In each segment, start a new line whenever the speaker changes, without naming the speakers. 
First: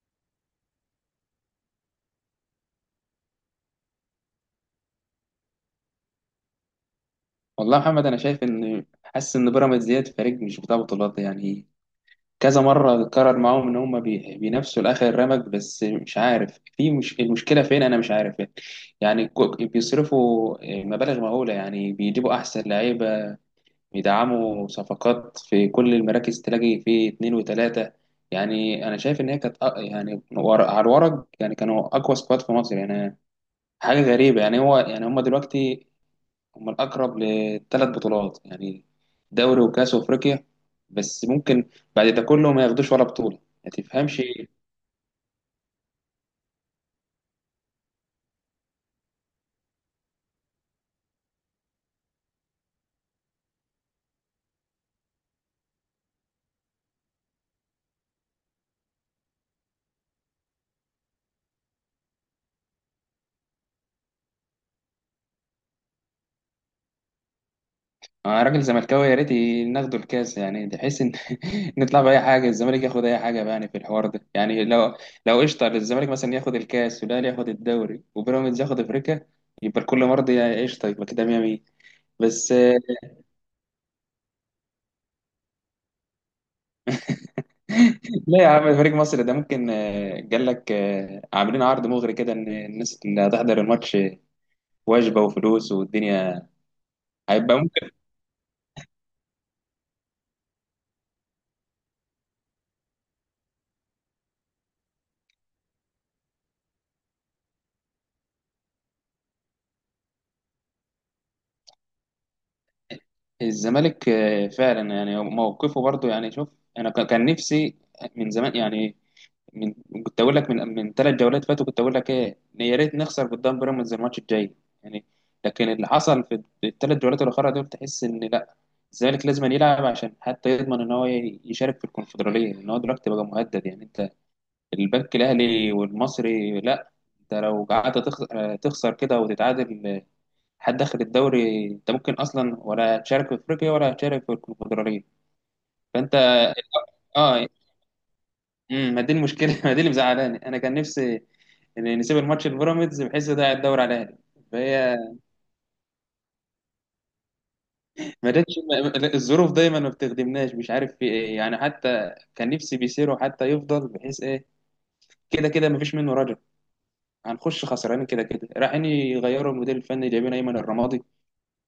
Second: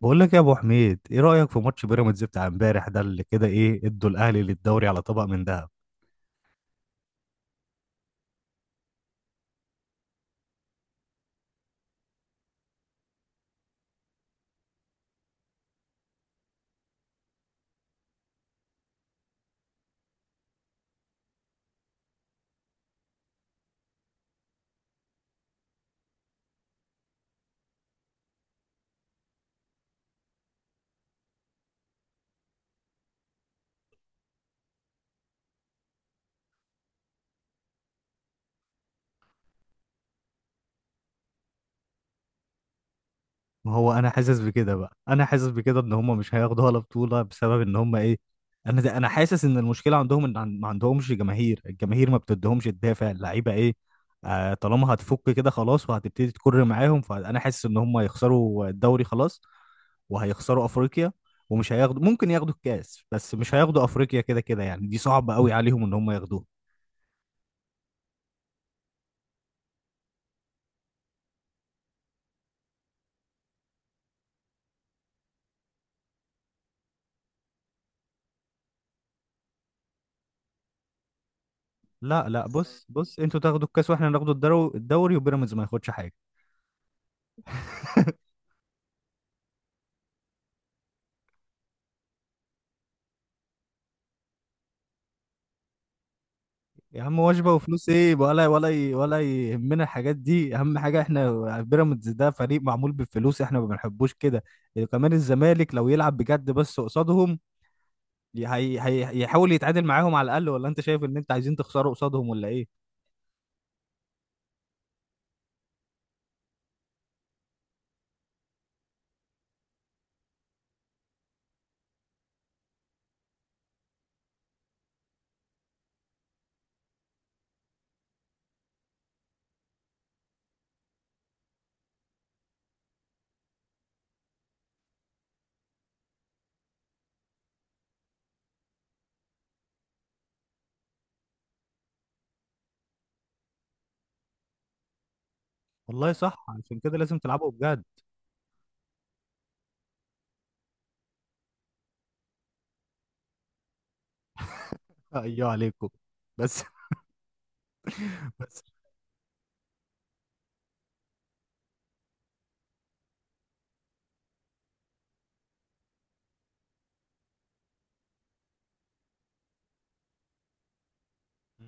بقول لك يا ابو حميد، ايه رايك في ماتش بيراميدز بتاع امبارح ده اللي كده ايه ادوا الاهلي للدوري على طبق من ذهب؟
والله يا محمد، انا شايف ان حاسس ان بيراميدز ديت فريق مش بتاع بطولات. يعني كذا مره اتكرر معاهم ان هم بينافسوا لاخر رمق، بس مش عارف في مش المشكله فين، انا مش عارف. يعني بيصرفوا مبالغ مهوله، يعني بيجيبوا احسن لعيبه، بيدعموا صفقات في كل المراكز، تلاقي في اتنين وتلاته. يعني انا شايف ان هي كانت يعني ورق على الورق، يعني كانوا اقوى سكواد في مصر يعني. حاجه غريبه، يعني هو يعني هم دلوقتي هم الأقرب لثلاث بطولات، يعني دوري وكأس وأفريقيا. بس ممكن بعد ده كله ما ياخدوش ولا بطولة. ما
ما هو انا
تفهمش.
حاسس بكده بقى، انا حاسس بكده ان هم مش هياخدوا ولا بطوله بسبب ان هم ايه. انا حاسس ان المشكله عندهم ان ما عندهمش جماهير، الجماهير ما بتديهمش الدافع اللعيبه ايه. طالما هتفك كده خلاص وهتبتدي تكر معاهم فانا حاسس ان هم هيخسروا الدوري خلاص، وهيخسروا افريقيا ومش هياخدوا، ممكن ياخدوا الكاس بس مش هياخدوا افريقيا، كده كده يعني دي صعبه قوي عليهم ان هم ياخدوها.
أنا راجل زملكاوي، يا ريت ناخدوا الكاس، يعني تحس إن نطلع بأي حاجة. الزمالك ياخد أي حاجة بقى يعني في الحوار ده، يعني لو لو قشطة الزمالك مثلا ياخد الكاس، والأهلي ياخد الدوري، وبيراميدز ياخد أفريقيا، يبقى الكل مرضي، يا قشطة. يبقى كده 100 100.
لا لا،
بس آه،
بص بص، انتوا تاخدوا الكاس واحنا ناخدوا الدوري وبيراميدز ما ياخدش حاجه.
لا يا عم، فريق مصر ده ممكن قال لك، عاملين عرض مغري كده، ان الناس اللي هتحضر الماتش وجبه وفلوس والدنيا،
يا عم، وجبه
هيبقى ممكن.
وفلوس ايه، ولا يهمنا الحاجات دي، اهم حاجه احنا بيراميدز ده فريق معمول بالفلوس احنا ما بنحبوش كده. كمان الزمالك لو يلعب بجد بس قصادهم، هي يحاول يتعادل معاهم على الاقل، ولا انت شايف ان انت عايزين تخسروا قصادهم ولا ايه؟
الزمالك فعلا يعني موقفه برضو، يعني شوف، انا كان نفسي من زمان يعني. من كنت اقول لك من ثلاث جولات فاتوا، كنت اقول لك ايه، إن يا ريت نخسر قدام بيراميدز الماتش الجاي يعني. لكن اللي حصل في الثلاث جولات الاخرى دول، تحس ان لا، الزمالك لازم يلعب عشان حتى يضمن ان هو يشارك في الكونفدراليه، ان هو دلوقتي بقى مهدد. يعني انت البنك الاهلي والمصري، لا، انت لو قعدت تخسر كده وتتعادل، حد داخل الدوري، انت ممكن اصلا ولا تشارك في افريقيا ولا تشارك في الكونفدراليه.
والله
فانت
صح، عشان كده لازم
اه
تلعبوا بجد.
ما دي المشكله. ما دي اللي مزعلاني، انا كان نفسي ان نسيب الماتش البيراميدز بحيث ده الدوري على الاهلي. فهي
ايوه عليكم. بس
ما جاتش،
بس.
الظروف دايما ما بتخدمناش، مش عارف في ايه يعني. حتى كان نفسي بيسيرو حتى يفضل بحيث ايه. كده كده ما فيش منه رجل، هنخش خسرانين كده كده. رايحين يغيروا المدير الفني، جايبين ايمن الرمادي،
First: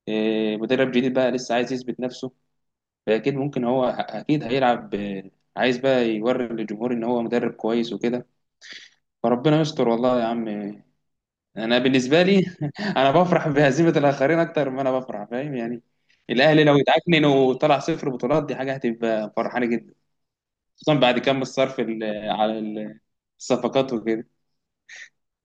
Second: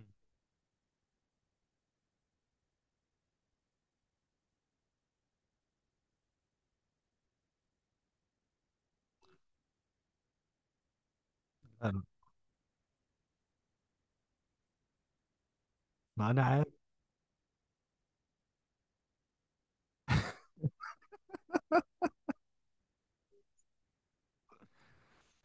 إيه، مدرب جديد بقى لسه عايز يثبت نفسه. فأكيد ممكن هو أكيد هيلعب، عايز بقى يوري للجمهور إن هو مدرب كويس وكده. فربنا يستر والله يا عم. أنا
لا، لا،
بالنسبة لي، أنا بفرح بهزيمة الآخرين أكتر ما أنا بفرح، فاهم يعني.
ما انا
الأهلي
عارف.
لو اتعكنن وطلع صفر بطولات، دي حاجة هتبقى فرحانة جدا، خصوصا بعد كم الصرف على الصفقات وكده.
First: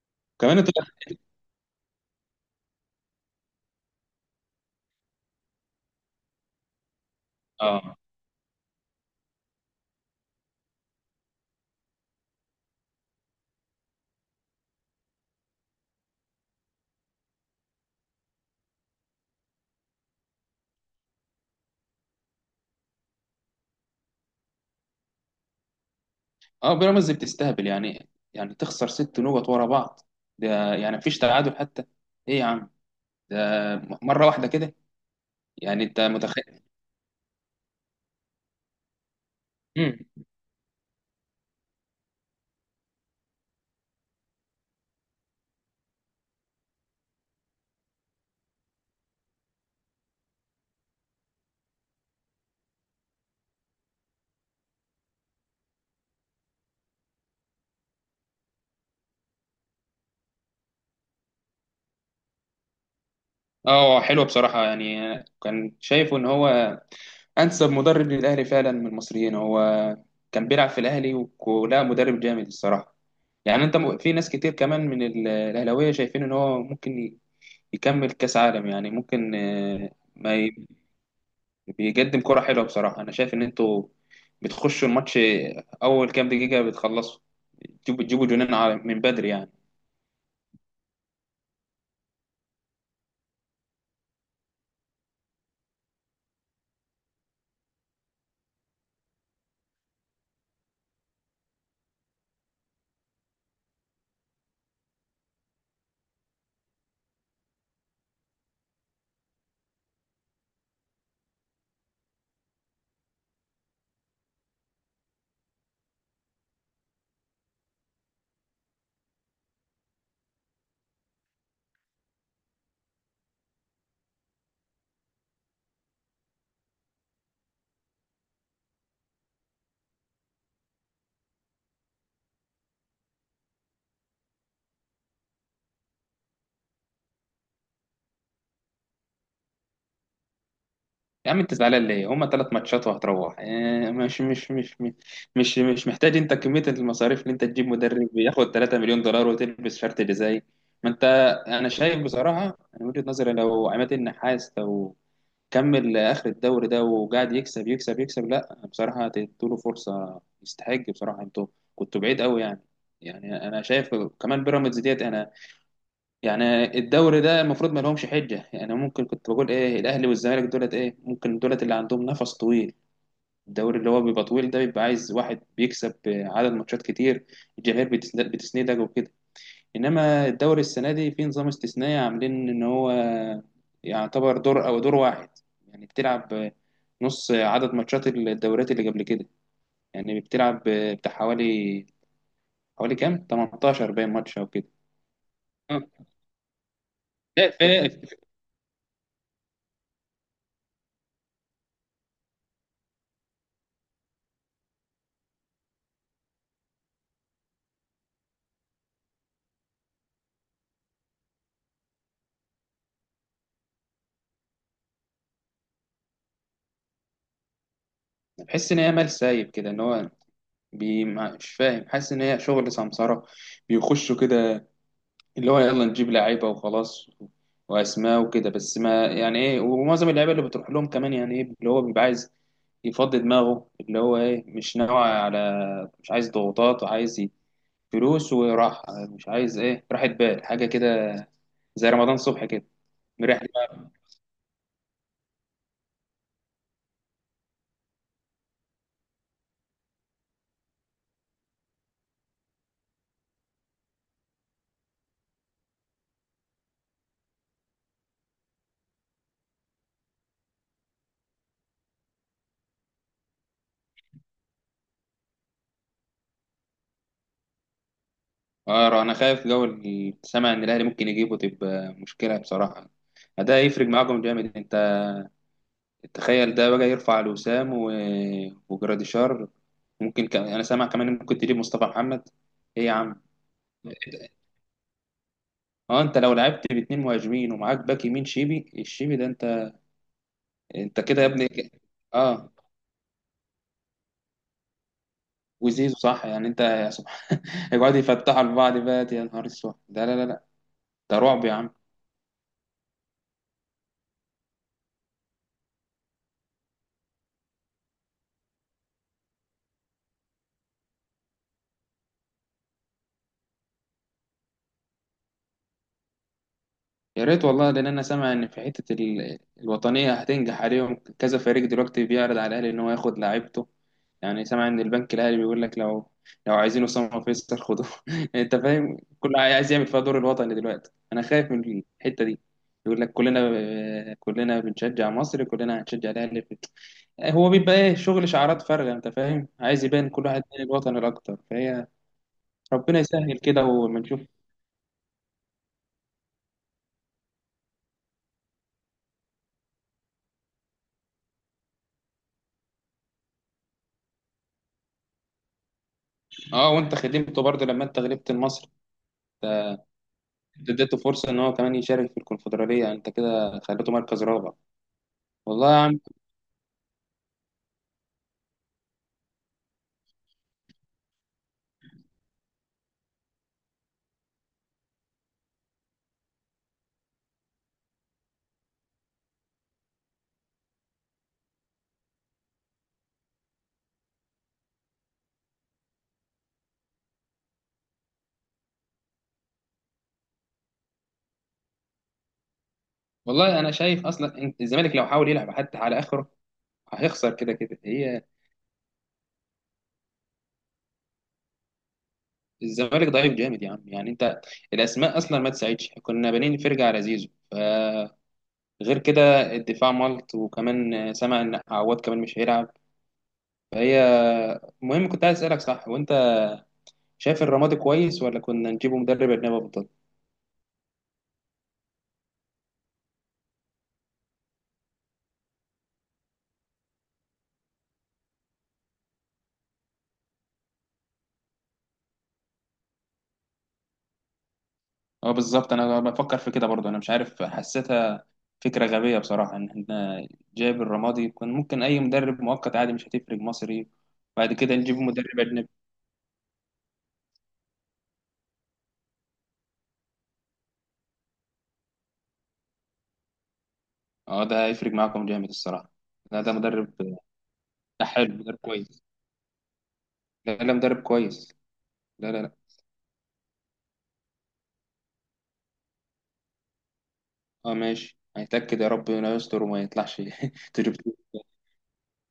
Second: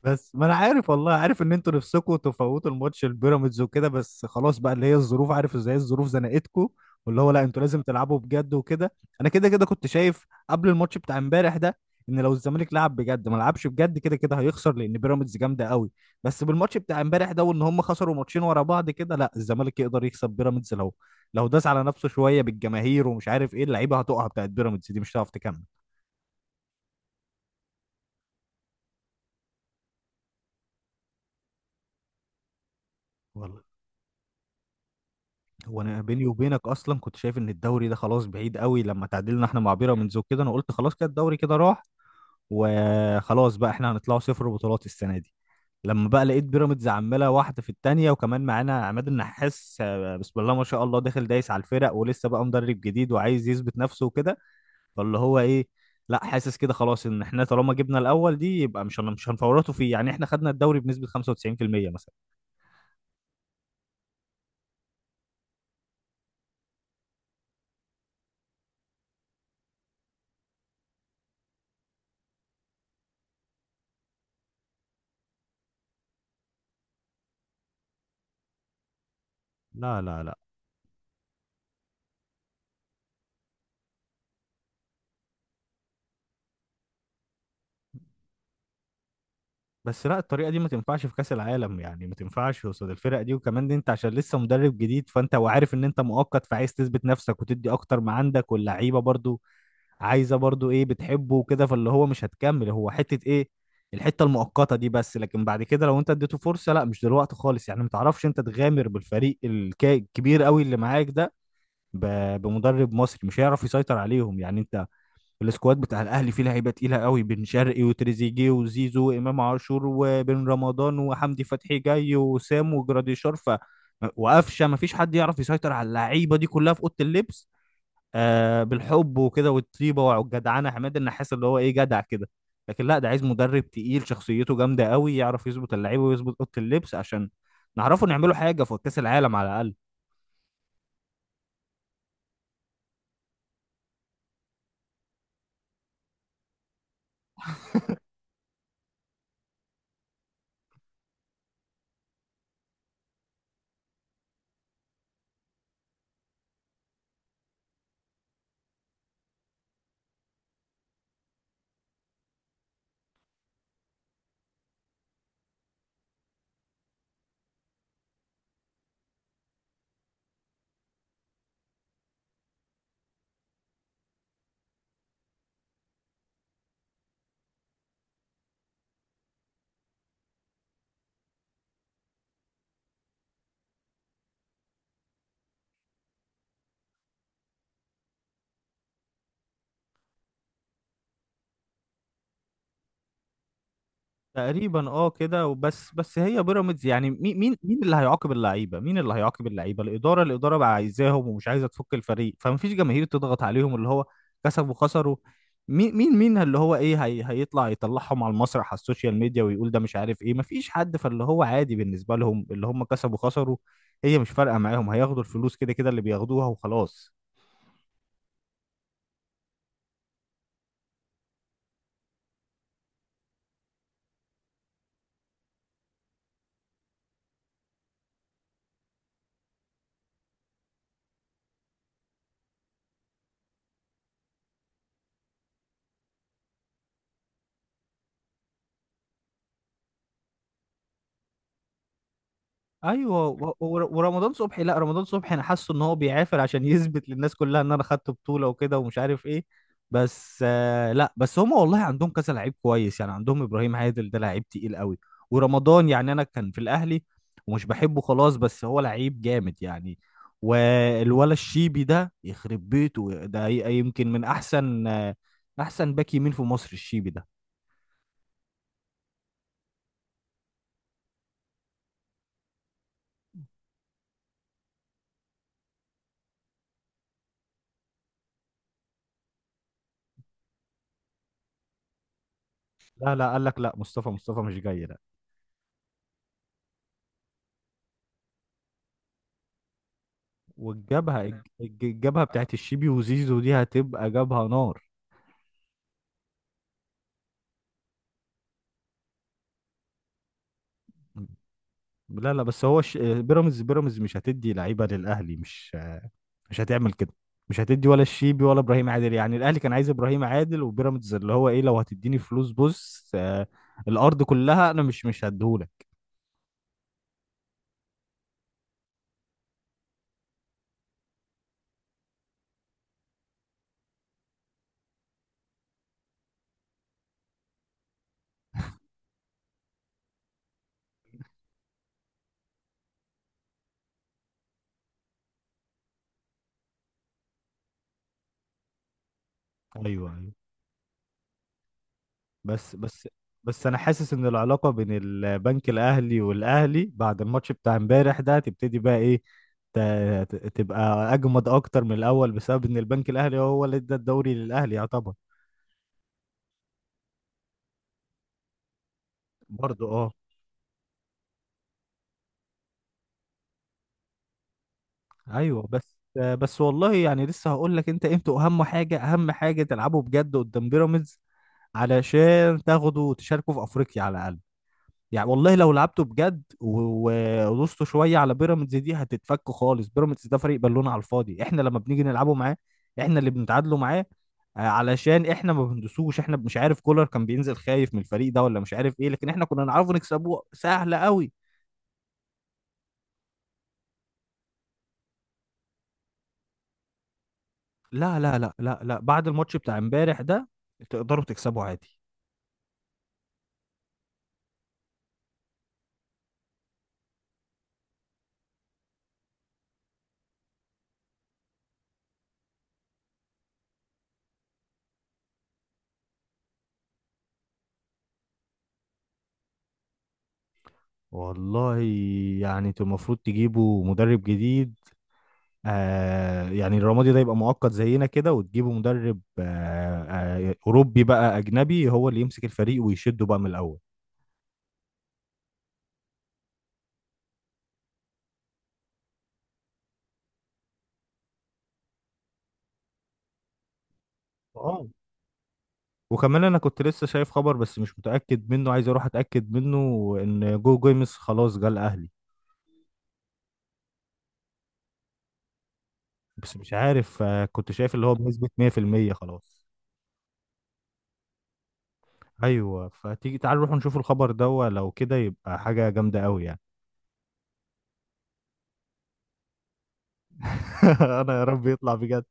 بس ما انا
كمان انت
عارف والله، عارف ان انتوا نفسكم تفوتوا الماتش البيراميدز وكده، بس خلاص بقى اللي هي الظروف، عارف ازاي الظروف زنقتكم. واللي هو لا، انتوا لازم
اه
تلعبوا بجد وكده. انا كده كده كنت شايف قبل الماتش بتاع امبارح ده ان لو الزمالك لعب بجد ما لعبش بجد كده كده هيخسر، لان بيراميدز جامده قوي. بس بالماتش بتاع امبارح ده وان هم خسروا ماتشين ورا بعض كده، لا الزمالك يقدر يكسب بيراميدز لو داس على نفسه شويه، بالجماهير ومش عارف ايه اللعيبه هتقع، بتاعت بيراميدز دي مش هتعرف تكمل
اه بيراميدز بتستهبل، يعني يعني تخسر ست نقط ورا بعض. ده يعني مفيش تعادل حتى؟ ايه يا عم، ده
والله.
مرة واحدة كده،
هو
يعني انت
انا بيني
متخيل.
وبينك اصلا كنت شايف ان الدوري ده خلاص بعيد قوي، لما تعادلنا احنا مع
امم
بيراميدز وكده انا قلت خلاص كده الدوري كده راح، وخلاص بقى احنا هنطلعوا صفر بطولات السنه دي. لما بقى لقيت بيراميدز عماله واحده في التانيه، وكمان معانا عماد النحاس، بسم الله ما شاء الله داخل دايس على الفرق ولسه بقى مدرب جديد وعايز يثبت نفسه وكده، فاللي هو ايه لا، حاسس كده خلاص ان احنا طالما جبنا الاول دي يبقى مش هنفورطوا فيه، يعني احنا خدنا الدوري بنسبه 95% مثلا.
اه حلو بصراحة يعني. كان شايفه ان هو انسب مدرب للاهلي فعلا من المصريين. هو كان بيلعب في الاهلي، ولا مدرب جامد الصراحة. يعني انت في ناس كتير كمان من الاهلاوية شايفين ان هو ممكن يكمل كاس عالم. يعني ممكن آه،
لا لا
ما
لا.
ي- بيقدم كرة حلوة بصراحة. انا شايف ان انتوا بتخشوا الماتش اول كام دقيقة، بتخلصوا، بتجيبوا جنان من بدري يعني.
بس لا الطريقه دي ما تنفعش في كاس العالم، يعني ما تنفعش قصاد الفرق دي، وكمان دي انت عشان لسه مدرب جديد فانت وعارف ان انت مؤقت فعايز تثبت نفسك وتدي اكتر ما عندك، واللعيبه برضو عايزه برضو ايه بتحبه وكده، فاللي هو مش هتكمل هو حته ايه، الحته المؤقته دي بس، لكن بعد كده لو انت اديته فرصه، لا مش دلوقتي خالص، يعني ما تعرفش انت تغامر بالفريق الكبير قوي اللي معاك ده بمدرب مصري مش هيعرف يسيطر عليهم يعني. انت السكواد بتاع الاهلي فيه لعيبه تقيله قوي، بن شرقي وتريزيجيه وزيزو وامام عاشور وبن رمضان وحمدي فتحي جاي وسام وجراديشار وقفشه، ما فيش حد يعرف يسيطر على اللعيبه دي كلها في اوضه اللبس. بالحب وكده والطيبه والجدعنه عماد النحاس اللي هو ايه جدع كده، لكن لا، ده عايز مدرب تقيل شخصيته جامده قوي يعرف يظبط اللعيبه ويظبط اوضه اللبس، عشان نعرفوا نعملوا حاجه في كاس العالم على الاقل.
يا عم انت زعلان ليه؟ هما ثلاث ماتشات وهتروح. اه، مش محتاج انت كمية المصاريف اللي انت تجيب مدرب ياخد 3 مليون دولار وتلبس شرط جزائي. ما انت، انا شايف بصراحة، انا من وجهة نظري، لو عماد النحاس لو كمل اخر الدوري ده وقاعد يكسب يكسب يكسب، لا بصراحة تديله فرصة، يستحق بصراحة. انتوا كنتوا بعيد قوي يعني. يعني انا شايف كمان بيراميدز ديت، انا يعني الدوري ده المفروض ما لهمش حجه. يعني ممكن كنت بقول ايه، الاهلي والزمالك دولت ايه، ممكن دولت اللي عندهم نفس طويل. الدوري اللي هو بيبقى طويل ده، بيبقى عايز واحد بيكسب عدد ماتشات كتير، الجماهير بتسندك وكده. انما الدوري السنه دي في نظام استثنائي، عاملين ان هو يعتبر دور او دور واحد. يعني بتلعب نص عدد ماتشات الدوريات اللي قبل كده. يعني بتلعب بتاع حوالي كام 18 باين ماتش او كده.
تقريبا اه كده
اه.
وبس. بس هي بيراميدز يعني مي-
لا،
مين مين اللي
في-
هيعاقب اللعيبه، مين اللي هيعاقب اللعيبه؟ الاداره بقى عايزاهم ومش عايزه تفك الفريق، فما فيش جماهير تضغط عليهم اللي هو كسبوا خسروا. مين اللي هو ايه، هي هيطلع يطلعهم على المسرح، على السوشيال ميديا ويقول ده مش عارف ايه، ما فيش حد، فاللي هو عادي بالنسبه لهم اللي هم كسبوا خسروا، هي مش فارقه معاهم، هياخدوا الفلوس كده كده اللي بياخدوها وخلاص.
بحس ان هي مال سايب كده. ان هو بي مش فاهم، حاسس ان هي شغل سمسرة، بيخشوا كده اللي هو يلا نجيب لعيبة وخلاص واسماء وكده. بس ما يعني ايه، ومعظم اللعيبة اللي بتروح لهم كمان يعني ايه، اللي هو بيبقى عايز يفضي دماغه، اللي هو ايه، مش ناوي على، مش عايز ضغوطات وعايز فلوس وراحة، مش عايز ايه، راحة بال حاجة كده، زي رمضان صبحي كده،
ايوه
مريح دماغ.
ورمضان صبحي، لا رمضان صبحي انا حاسه ان هو بيعافر عشان يثبت للناس كلها ان انا خدت بطوله وكده ومش عارف ايه. بس لا، بس هم والله عندهم كذا لعيب كويس، يعني عندهم ابراهيم عادل ده لعيب تقيل قوي. ورمضان يعني انا كان في الاهلي ومش بحبه خلاص، بس هو لعيب جامد يعني. والولا الشيبي ده يخرب بيته ده يمكن من احسن، احسن باك يمين في مصر الشيبي ده.
اه انا خايف، جو سامع ان الاهلي ممكن يجيبه، تبقى مشكلة بصراحة. ده هيفرق معاكم جامد، انت تخيل ده بقى يرفع لوسام وجراديشار. ممكن انا سامع كمان إن ممكن تجيب مصطفى محمد. ايه يا
لا
عم.
لا، قال لك لا، مصطفى مش جاي.
اه انت لو لعبت باتنين مهاجمين ومعاك باك يمين شيبي، الشيبي ده انت. انت
والجبهة
كده يا
الج-
ابني
الج- الجبهة بتاعت
اه.
الشيبي وزيزو دي هتبقى جبهة نار.
وزيزو صح، يعني انت يا سبحان. يقعدوا يفتحوا لبعض بقى، يا نهار اسود. ده لا لا لا، ده رعب يا عم.
لا لا، بس هو بيراميدز مش هتدي لعيبة للأهلي، مش هتعمل كده، مش هتدي ولا الشيبي ولا إبراهيم عادل، يعني الأهلي كان عايز إبراهيم عادل وبيراميدز اللي هو إيه لو هتديني فلوس بص، الأرض كلها أنا مش هديهولك.
يا ريت والله، لان انا سامع ان في حته الوطنيه هتنجح، عليهم كذا فريق دلوقتي بيعرض على الاهلي ان هو ياخد لعيبته. يعني سامع ان البنك الاهلي بيقول لك، لو عايزين اسامه فيصل خدوه. انت فاهم، كل عايز يعمل فيها دور الوطني دلوقتي، انا خايف من الحته دي. يقول لك كلنا كلنا بنشجع مصر، كلنا هنشجع الاهلي هو بيبقى ايه، شغل شعارات فارغه، انت فاهم، عايز
أيوه
يبان كل
أيوه.
واحد من الوطن الاكتر. فهي
بس
ربنا
بس
يسهل، كده
بس انا
ولما
حاسس
نشوف.
ان العلاقه بين البنك الاهلي والاهلي بعد الماتش بتاع امبارح ده تبتدي بقى ايه، ت- تبقى اجمد اكتر من الاول بسبب ان البنك الاهلي هو اللي ادى الدوري للاهلي يعتبر.
اه، وانت خدمته برضه لما انت غلبت المصري،
برضه اه.
انت اديته فرصه ان هو كمان يشارك في الكونفدراليه، انت كده خليته مركز رابع.
ايوه
والله يا
بس
عم.
بس والله يعني لسه هقول لك انت، انتوا اهم حاجه اهم حاجه تلعبوا بجد قدام بيراميدز، علشان تاخدوا وتشاركوا في افريقيا على الاقل. يعني والله لو لعبته بجد ودوسته شويه على بيراميدز دي هتتفك خالص، بيراميدز ده فريق بالون على الفاضي، احنا لما بنيجي نلعبه معاه احنا اللي بنتعادلوا معاه، علشان احنا ما بندوسوش، احنا مش عارف كولر كان بينزل خايف من الفريق ده ولا مش عارف ايه، لكن احنا كنا نعرفه نكسبوه سهله قوي.
والله انا شايف اصلا إن الزمالك لو حاول يلعب حتى على اخره هيخسر كده كده
لا
هي.
لا لا لا لا، بعد الماتش بتاع امبارح ده تقدروا تكسبوا عادي.
الزمالك ضعيف جامد يا عم، يعني انت الاسماء اصلا ما تساعدش، كنا بانين فرجه على زيزو فغير كده الدفاع ملط، وكمان سمع ان عواد كمان مش هيلعب، فهي. المهم كنت عايز اسالك، صح وانت شايف الرمادي كويس، ولا كنا نجيبه مدرب اجنبي افضل؟
والله يعني انتوا المفروض تجيبوا مدرب جديد، آه يعني الرمادي ده يبقى مؤقت زينا كده، وتجيبوا مدرب أوروبي بقى، أجنبي هو اللي يمسك الفريق ويشده بقى من الأول.
اه بالظبط، انا بفكر في كده برضه، انا مش عارف حسيتها فكره غبيه بصراحه ان احنا جايب الرمادي. كان ممكن اي مدرب مؤقت عادي مش هتفرق، مصري. بعد كده
اه،
نجيب مدرب اجنبي.
وكمان أنا كنت لسه شايف خبر بس مش متأكد منه، عايز أروح أتأكد منه إن جو جيمس خلاص جه الأهلي،
اه ده هيفرق معاكم جامد الصراحه. لا ده
بس مش
مدرب.
عارف، كنت شايف اللي
لا
هو
حلو،
بنسبة
مدرب كويس.
100% خلاص.
لا لا، مدرب كويس. لا لا لا.
أيوه، فتيجي تعال نروح نشوف الخبر ده، لو كده يبقى حاجة جامدة أوي يعني.
اه ماشي، هيتاكد، يا رب انه يستر وما يطلعش تجربته.
أنا يا رب يطلع بجد،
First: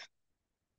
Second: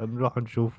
هنروح نشوف.